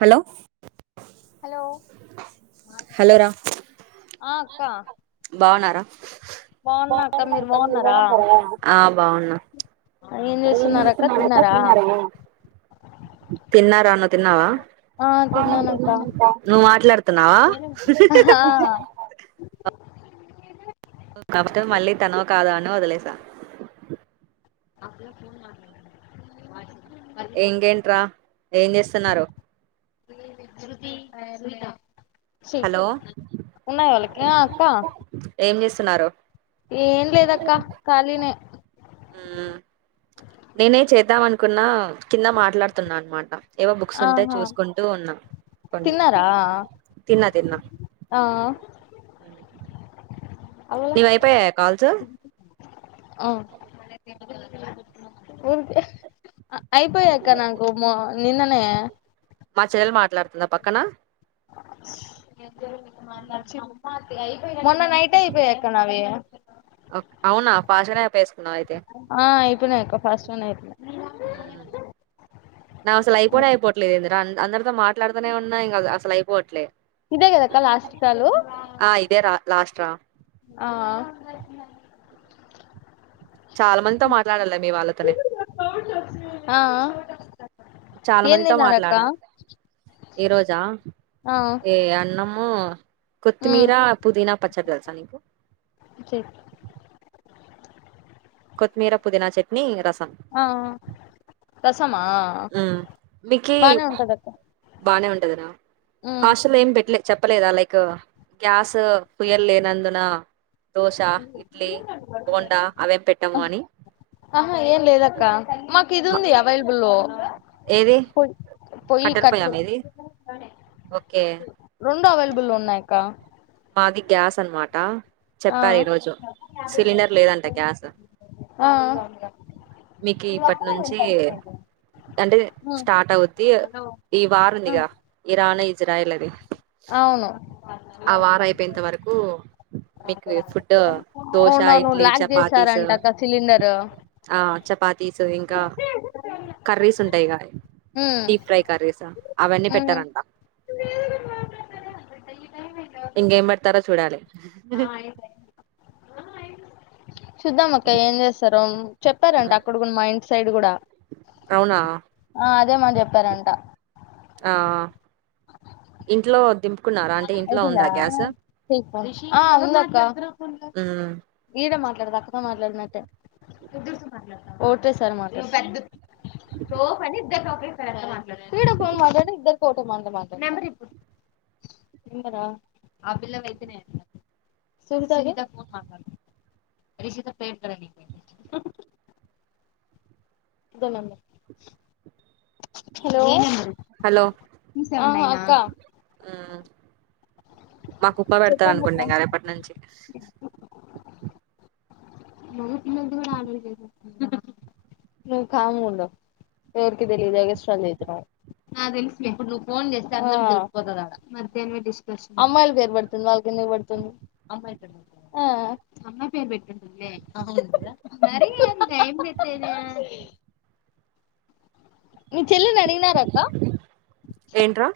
Hello hello hello రా ఆ అక్కా బాగున్నారా అక్క మీరు బాగున్నారా ఆ బాగున్న ఏం చేస్తున్నారు అక్క తిన్నారా తిన్నా రా నువ్ తిన్నావా ఆ తిన్నానక్క నువ్వు మాట్లాడుతున్నావా ఆహా ఒ కాప్ తో మళ్ళీ తనో కాద అని నవోదలేసా ఆ పిల్ల ఫోన్ మాట్లాడుతుంది వాట్స్ ఆప్ ఇం కేంట్రా ఏం చేస్తున్నారు శ్రీ విజ్రుత్తి స్మిత చి హలో ఉన్నాద వాళకే అక్కా ఉన్నారో ఏం లేదక్క ఖాళినే నేనే చేద్దాం అనుకున్నా కింద మాట్లాడుతున్నా అనమాట ఏవో బుక్స్ ఉంటే ఆహా చూసుకుంటూ ఉన్నాం కొన్ని తిన్నారా తిన్నా తిన్నా ఆ అవ్వల నీవయిపోయాయా కాల్స్ ఆ ఊర్ది అయిపోయాక్క నాకు నిన్ననే లాడుతుందా పక్కన [inaudible] [inaudible] మొన్న నైట్ అయిపోయాక్క నావి అవునా పాషనే వేసుకున్నావ అయితే ఆ అయిపోయినాయి అక్క ఫస్ట్ వన్ అయిపోయినాయి నాసలు ఐపోనేయిపోట్లేదందరా అ అందరితో మాట్లాడుతూనే ఉన్నాయి ఇంకా అసలు అయిపోవట్లే ఇదే కదక్క లాస్ట్ కాలు ఆ ఇదే రా లాస్ట్ రా ఆ [inaudible] చాలా మందితో మాట్లాడాలి మీ వాళ్ళతోనే ఆ ఆ చాలా ఏం మందితో తిన్నారక్క మాట్లాడం ఈ రోజా ఆ ఏ అన్నము కొత్తిమీర ఉమ్ పుదీనా పచ్చడిదల్సా చెప్ కొత్మీర పుదీనా చట్నీ రస ఆ మా హ్మ్ బానే ఉంటదక్క బాగానే ఉంటదనా ఉమ్ హాస్టల్లో ఏం పెట్లే చెప్ప చెప్పలేదా లైక్ గ్యాస్ ఫ్యూయల్ లేనందున దోశ ఇడ్లీ బోండా అవేం పెట్టాము అని ఆహా ఏం లేదక్క మాకు ఇది మ ఉంది అవైలబుల్లో ఏది కట్టెల పొయ్య మీది ఓకే రెండు అవైలబుల్ ఉన్నాయిక్క మాది గ్యాస్ అనమాట ఆ చెప్పారు ఈరోజు సిలిండర్ లేదంట గ్యాస్ ఆ మీకు ఇప్పటి నుంచి అంటే ఉమ్ స్టార్ట్ అవుద్ది ఈ వారు ఉమ్ ఉందిగా ఇరాన్ ఇజ్రాయిల్ అది అవును ఆ వారం అయిపోయినంత వరకు మీకు ఫుడ్ దోశ అవునవును ఇడ్లీ లాక్ చపాతీస్ చేసారంటక్క సిలిండర్ ఆ చపాతీసు ఇంకా కర్రీస్ ఉంటాయి కా ఉమ్ డీప్ ఫ్రై కర్రీస్ అవన్నీ ఉమ్ పెట్టారంట హ ఇంకేం పెడతారో చూడాలి ఇ హి చూద్దాం అక్క ఏం చేస్తారో చెప్పారంటే అక్కడ కూడా మా ఇండ్ సైడ్ కూడా అవునా ఆ అదేమని చెప్పారంట ఆ ఇంట్లో దింపు కున్నారా అంటే ఇంట్లో అయిపోయిందా ఉందా గ్యాస్ చెయ్ ఆ ఉందక్క మ్మ్ ఈడమా మాట్లానట్ట ఓకే సార్ మాట్ద్ద [unintelligible] ఫ్రీడ ఫోన్లు మాట్లాడితే ఇద్దరు పోద్ది [unintelligible] అంద మాత్ర మెరి ఇప్పు [unintelligible] నిమరా ఆ బిల్ల వయితేనే అ సురిత ఫోన్ రషిత పే ఇ న [unintelligible] హలో హలో ఆ అక్క ఉమ్ మాకుప్ప పెడతార చెప్పండి అక్క అనుకుంట గ రేపట్ నుంచి నువ్ కామ్ ఉండవు ఎవరికి తెలియద స్ట చేతున్నావు తెప్పుడు ఫో [unintelligible] అమ్మాయిల పేరు పెడుతుంది వాళ్ళ కింద పడుతుంది అమ్మాయిమ్ పేరు పెట్టున్ నరి ఎంత ఎంతే [unintelligible] ఏ [unintelligible] మీ చెల్లినడిగినారక్క ఏంట్రా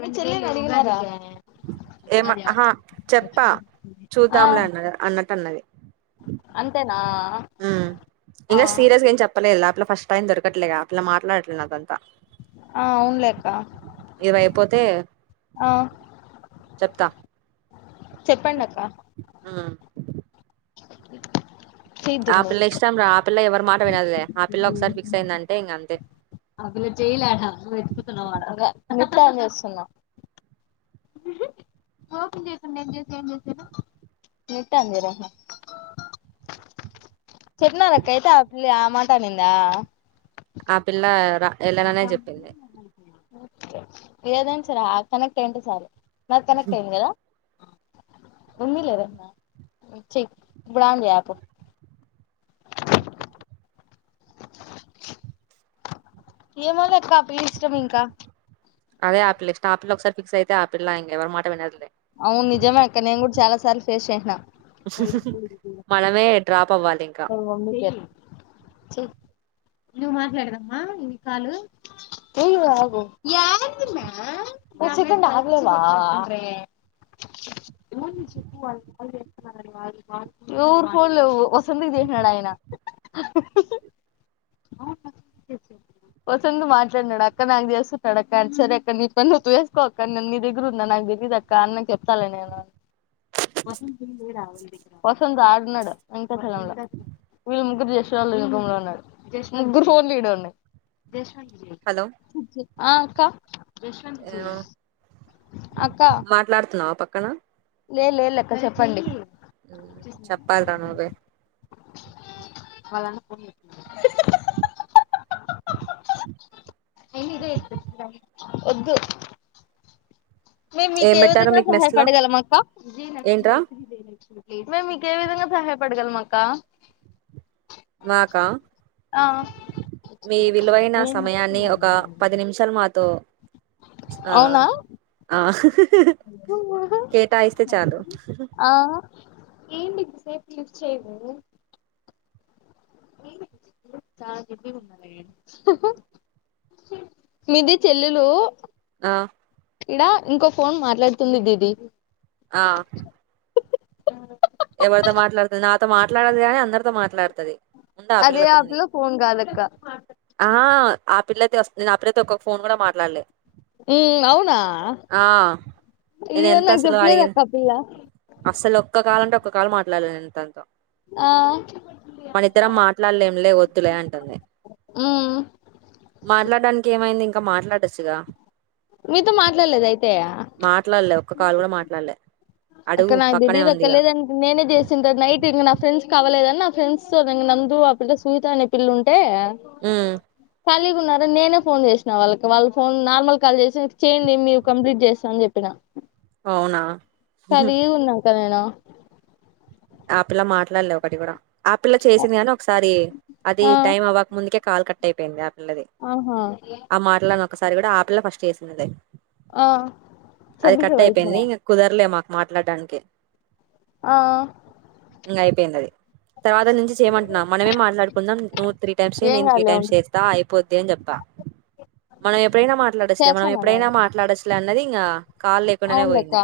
మి చెల్లినడిగినరా ఏమహా చెప్పా ఆ చూద్దాంలే అన్నది అన్నట్ అన్నది అంతేనా ఉమ్ ఆ ఇంక సీరియస్గా ఎం చెప్పల లెప్ ఫస్ట్ టైం దొరకట్లేగా ఆ పిల్ల మాట్లాట్లే నాకంత ఆ అవునులే అక్క ఇవైపోతే ఆ చెప్తా చెప్పండక్క ఆ ఆ పిల్ల ఇష్టం రా ఆ పిల్ల ఎవరు మాట్ అంతే అలా జలాడా వెతున్నా వాడం [unintelligible] నెట్ ఆన్ చేస్తున్నా, నెట్ ఆన్ చేయ్ రా చెప్పినారకైతే ఆ పిల్లె మాటనింద ఆ పిల్ల ర వస్తామనే అంటుంది ఏదైన సరె ఆ కనెక్ట్ అయింటే సారు నాదిర్ కనెక్ట్ అయింది కద ఉన్ని లేదంటన చేయ్ ఇప్పుడు ఆన్ చెయ్య పో ఏమో లెక్క ఆపిల్లిష్టం ఇంకా అదే ఆ పిల్ల ఇష్టం ఆ పిల్ల ఒకసారి ఫిక్స్ అయితే ఆ పిల్ల ఇంకా ఎవరు మాట వినదులే అవును నిజమే అక్క నేను కూడా చాలా సార్ ఫేస్ చేసిన మనమే డ్రాప్ అవ్వాలి ఇంకా చెప్ కొంచెపన్న ఆగలేవ ఎవరు ఫోన్లో వస్ వసంత్ కి చేసినడు ఆయన వసంత్ మాట్లాడనాడు అక్క నాకు చేస్తున్నాడక్క అని సరే అక్క నీ పని నువ్వు చేసుకో అక్క నేను నీ దగ్గరున్నా నాకు తెలీదు అక్క అన్న కి చెప్తాలే నేను వం త లే రావ వసంత్ ఆడున్నాడు వీళ్ళు ముగ్గురు జష్ వల్ల రూమ్లో ఉన్నారు ముగ్గురు ఫోన్లు ఈడే ఉన్నాయ్ హలో ఆ అక్క ఆ అక్క క్కన లేదు లేదు లెక్క చెప్పండి హ్మ్. చెప్పాలిరా నువ్వే వద్దు మేము మీకు ఏం ఏ పెట్టారు విధంగా మీకు మెస్ లో సహాయపడగలం అక్క ఏంట్రా మేము మీకు ఏ విధంగా సహాయపడగలమక్క మాకా మీ విలువైన సమయాన్ని ఒక పది నిమిషాలు మాతో ఆ అవునా ఆ కేటాయిస్తే చాలు ఏంటి ఎంతసేపు లిఫ్ట్ చేయవు [inaudible] చానా బిజీగా ఉన్నానే మీది చెల్లెలు ఆ ఈడా ఇంకో ఫోన్ మాట్లాడుతుంది దీది ఆ ఎవరితో మాట్లాడుతాది నాతో మాట్లాడది కాగానీ అందరితో మాట్లాడుతాది అదే ఆ పిల్ల పోన్ కాదు అక్క ఆ ఆ పిల్లయితే వస్తే ఆ నాతో ఒక్క ఫోన్ కూడా మాట్లాడలే ఉ అవునా ఆ నేను అయ్యో ఎంత నాకు అసలు చెప్పలేదు అడిగిన అక్క ఆ పిల్ల ఒక కాలు మాట్లాడలే తనతో ఆ మన ఇద్దరం మాట్లాడలేంలే వద్దులే అంటుంది ఉమ్ మాట్లాడడానికి ఏమైంది మాట్లాడ ఏసాత మీతో మాట్లాడలేదు అయితే ఒక కాలు కూడా మాట్లాడలే అడుగు అక్క నాకు పక్కనే తెలియదు అక్క ఉందిగా లేదు నేనే చేసింది నైట్ ఇంకా నా ఫ్రెండ్స్ కా అవ్వలేదని నా ఫ్రెండ్స్ నందు ఆ పిల్ల సుజిత అనే పిల్ల ఉంటే ఉమ్ [unintelligible] ఖాళీగా ఉన్నారు నేనే ఫోన్ చేసినా వాళ్ళకి వాళ్ళు ఫోన్ నార్మల్ కాల్ చేసికి చేయండి మీరు కంప్లీట్ చేస్తా అని చెప్పినా అవునా ఖాళీగే ఉన్న అక్క నేను ఆ పిల్లా మాట్లాడలే ఒకటి కూడా ఆ పిల్ల చేసింది గాని ఒకసారి అది ఆ టైమ్ అవ్వక ముందుకే కాల్ కట్ట అయిపోయింది పిల్లది ఆహా ఆ ఏమో మాట్లాని ఒకసారి కూడా ఆ పిల్ల ఫస్ట్ చేసిందిలే ఆ అది సబ్బిక కట్ వైష్ణవ అయిపోయింది ఇగ కుదరలే మాకు మాట్లాడడానికే ఆ ఇంగా అయిపోయింది అది తర్వాత నుంచి చేయమంటున్నా మనమే మాట్లాడుకుందాం నువ్వు త్రీ టైమ్స్ ఏం నేను త్రీ కాదులే టైమ్స్ ఉండు చేస్తా అయిపోది ఇంకా చెప్పా మనం ఎప్పుడైనా మాట్లాడచ్చులే మనం చేస్తాను నేను ఎప్పుడైనా మాట్లాడచ్చులే అన్నది ఇంగా కాలు లేకుండానే అవును లెక్క పోయింది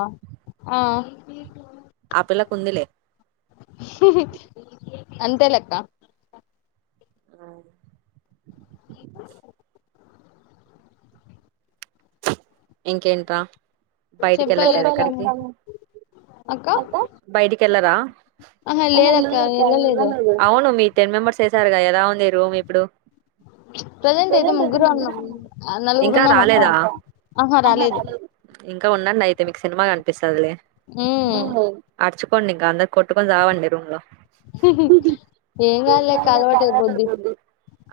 ఆ ఆ పిల్లకుందిలే అంతేలే అక్క ఔను ఇంకేంత బయటికి ఎళ్ళట్లేదా చెప్పాలక్క ఎక్కడికి అక్క బయటికెల్లరా ఆహా లేదక్క వెళ్ళలేదు అవును మీ టెన్ మెంబర్స్ ఏసార్గా ఎలా మీరు ఇప్పుడు ప్రజెంట్ అయితే ముగ్గురు ఉన్నాం నలుగురు ఇంకా ఉన్నాం అక్క రాలేదా ఆహ రాలేదు ఇంకా ఉండండి అయితే మీకు సినిమా కనిపిస్తదిలే ఉమ్ అచు పొన్ని క అంద్ కొట్టుకొని సావండి రూంలో ఏం కాదులే అక్క అలవాటు అయిపోద్ది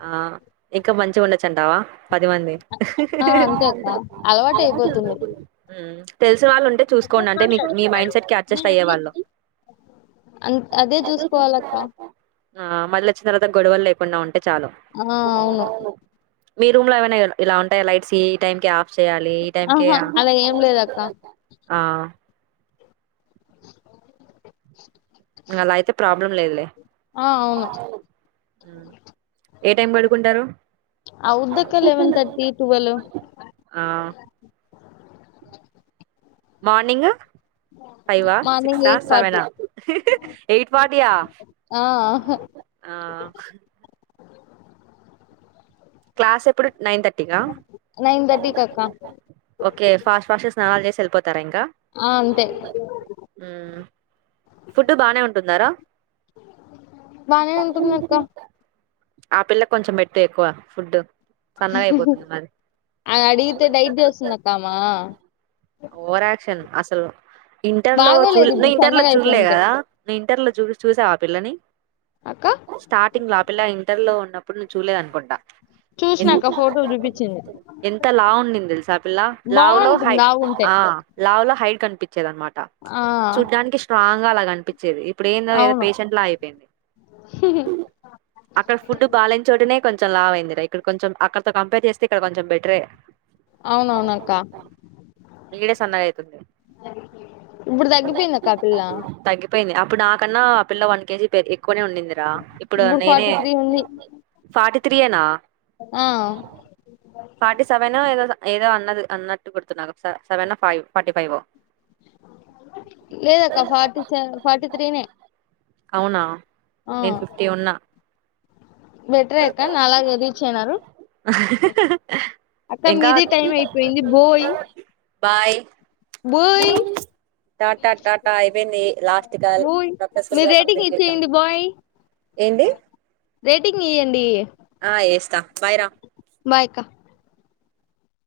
ఆ ఇక మంచిగ ఉండొచ్చంటావా పదిమంది ఆ! అంతే అక్క. అ అలవాటయిపోతుంది. తెల్స్ కొవాలంటే చూసుకోండి అంటే మీ మైండ్ సెట్ కి అడ్జస్ట్ అయేవాళ్ళు అన్ అదే చూసుకోవాలక్క. మల్లొచ్చినా తర్వాత గొడవలే కున్నా ఉం చాలు ఆ! అవును. మీ రూమ్ లో ఏమైనా ఇలా ఉంటాయా లైట్స్ ఈ టైం కి ఆఫ్ చేయా టె ఈ టైంకె ఆహా! అలా ఏం లేదక్క. ఆ బ్లం లేదులే ఆ! అవును. ఏ టైం పడుకుంటారు అవుద్దక్క ఆ మార్నీంగు ఫైవా మార్నింగ్ సిక్సా సెవెనా ఎయిట్ ఫటీయా ఆ! ఆ క్లాస్ ఎప్పుడ్ నైన్ థర్టీకా అక్క. ఓకే ఫాస్ట్ ఫాస్ట్ స్నానాల్ చేస్ ఎళ్పో తరంకా ఆ! అంతే. ఫుడ్ బానే ఉంటుందారా బానే ఉంటుందక్క. ఆ పిల్ల కొంచెం పెట్టు ఎక్కువ ఫుడ్ సన్నగా అయిపోతుంది మరి ఆమె అడిగితే డైట్ జేస్తుందక్క ఆమా. ఓవరాక్షన్ అసలు ఇంటర్లో బాగోలేదు చూల్ నె ఇప్పుడు ఇంటర్లొ చూల్ లే సన్నగయిపోయింటే. కదా [inaudible] ఇంటర్లో చూడూ చూసావా ఆ పిల్లని అక్క స్టార్టింగ్లా ఆపిల్లా ఇంటర్ లో ఉన్నపు అప్పుడు నువ్వు చూడలేదనుకుంటా. చూసినాక ఎంత్ ఫోటో జూపిచ్చింది. ఎంత లావు ఉండింది తెలుసా ఆ పిల్ల, లావు లో బావుంటుంది హై లావుంటే. ఆ లావు లో హైట్ కనిపిం చ్చెదనమాట ఆ! చూడ్డానికి ష్ స్ట్రాంగా అలా గనిపి చ్చేది ఇప్పుడు ఏందో ఏదో అవును. పేషెంట్ లా అయిపోయింది, అక్కడ ఫుడ్ బాలెనిచోటనే కొంచెం లావైయిందిరా, ఇక్కడ కొంచెం అక్కడతో కంపేర్ చేస్తే ఇక్కడ కొంచెం బెటరే. అవునవునక్క, ఈడే సన్నగా అయితుంది ఇప్పుడు తగ్గిపోయిందక్క ఆ పిల్ తగ్గిపోయింది అ ఇప్పుడు నాకన్నా ఆ పిల్ల వన్ కేజీ పెరిగి క్కువనే ఉండిందిరా, ఇప్పుడు నేనే ఫార్టీ త్రీ ఉంది ఫార్టీ త్రియెనా ఆ ఫార్టీ సెవెనో ఏదో ఏదో అన్నది అన్నట్టు గుర్తు నాకు, సె సెవెన్ ఫైవ్ ఫార్టీ ఫైవో. [inaudible] లేదక్క ఫార్టీ సే ఫార్టీ త్రీనే అవునా ఆ నేను ఫిఫ్టీ ఉన్నా. బెటరే అక్క నలాగ ఎదిచ్చినారు, అక్క ఇంకా మీది టైం అయిపోయింది bye. Bye bye Tata Tata అయిపోయింది లాస్ట్ కాల్, బోయ్ సక్సెస్ఫుల్ మీరు గా రేటింగ్ కంప్లీట్ చేసాం. ఇచ్చేయండి బాయ్ ఏంటి రేటింగ్ ఇయ్యండి ఆ ఏస్తా బైరా బయక్కా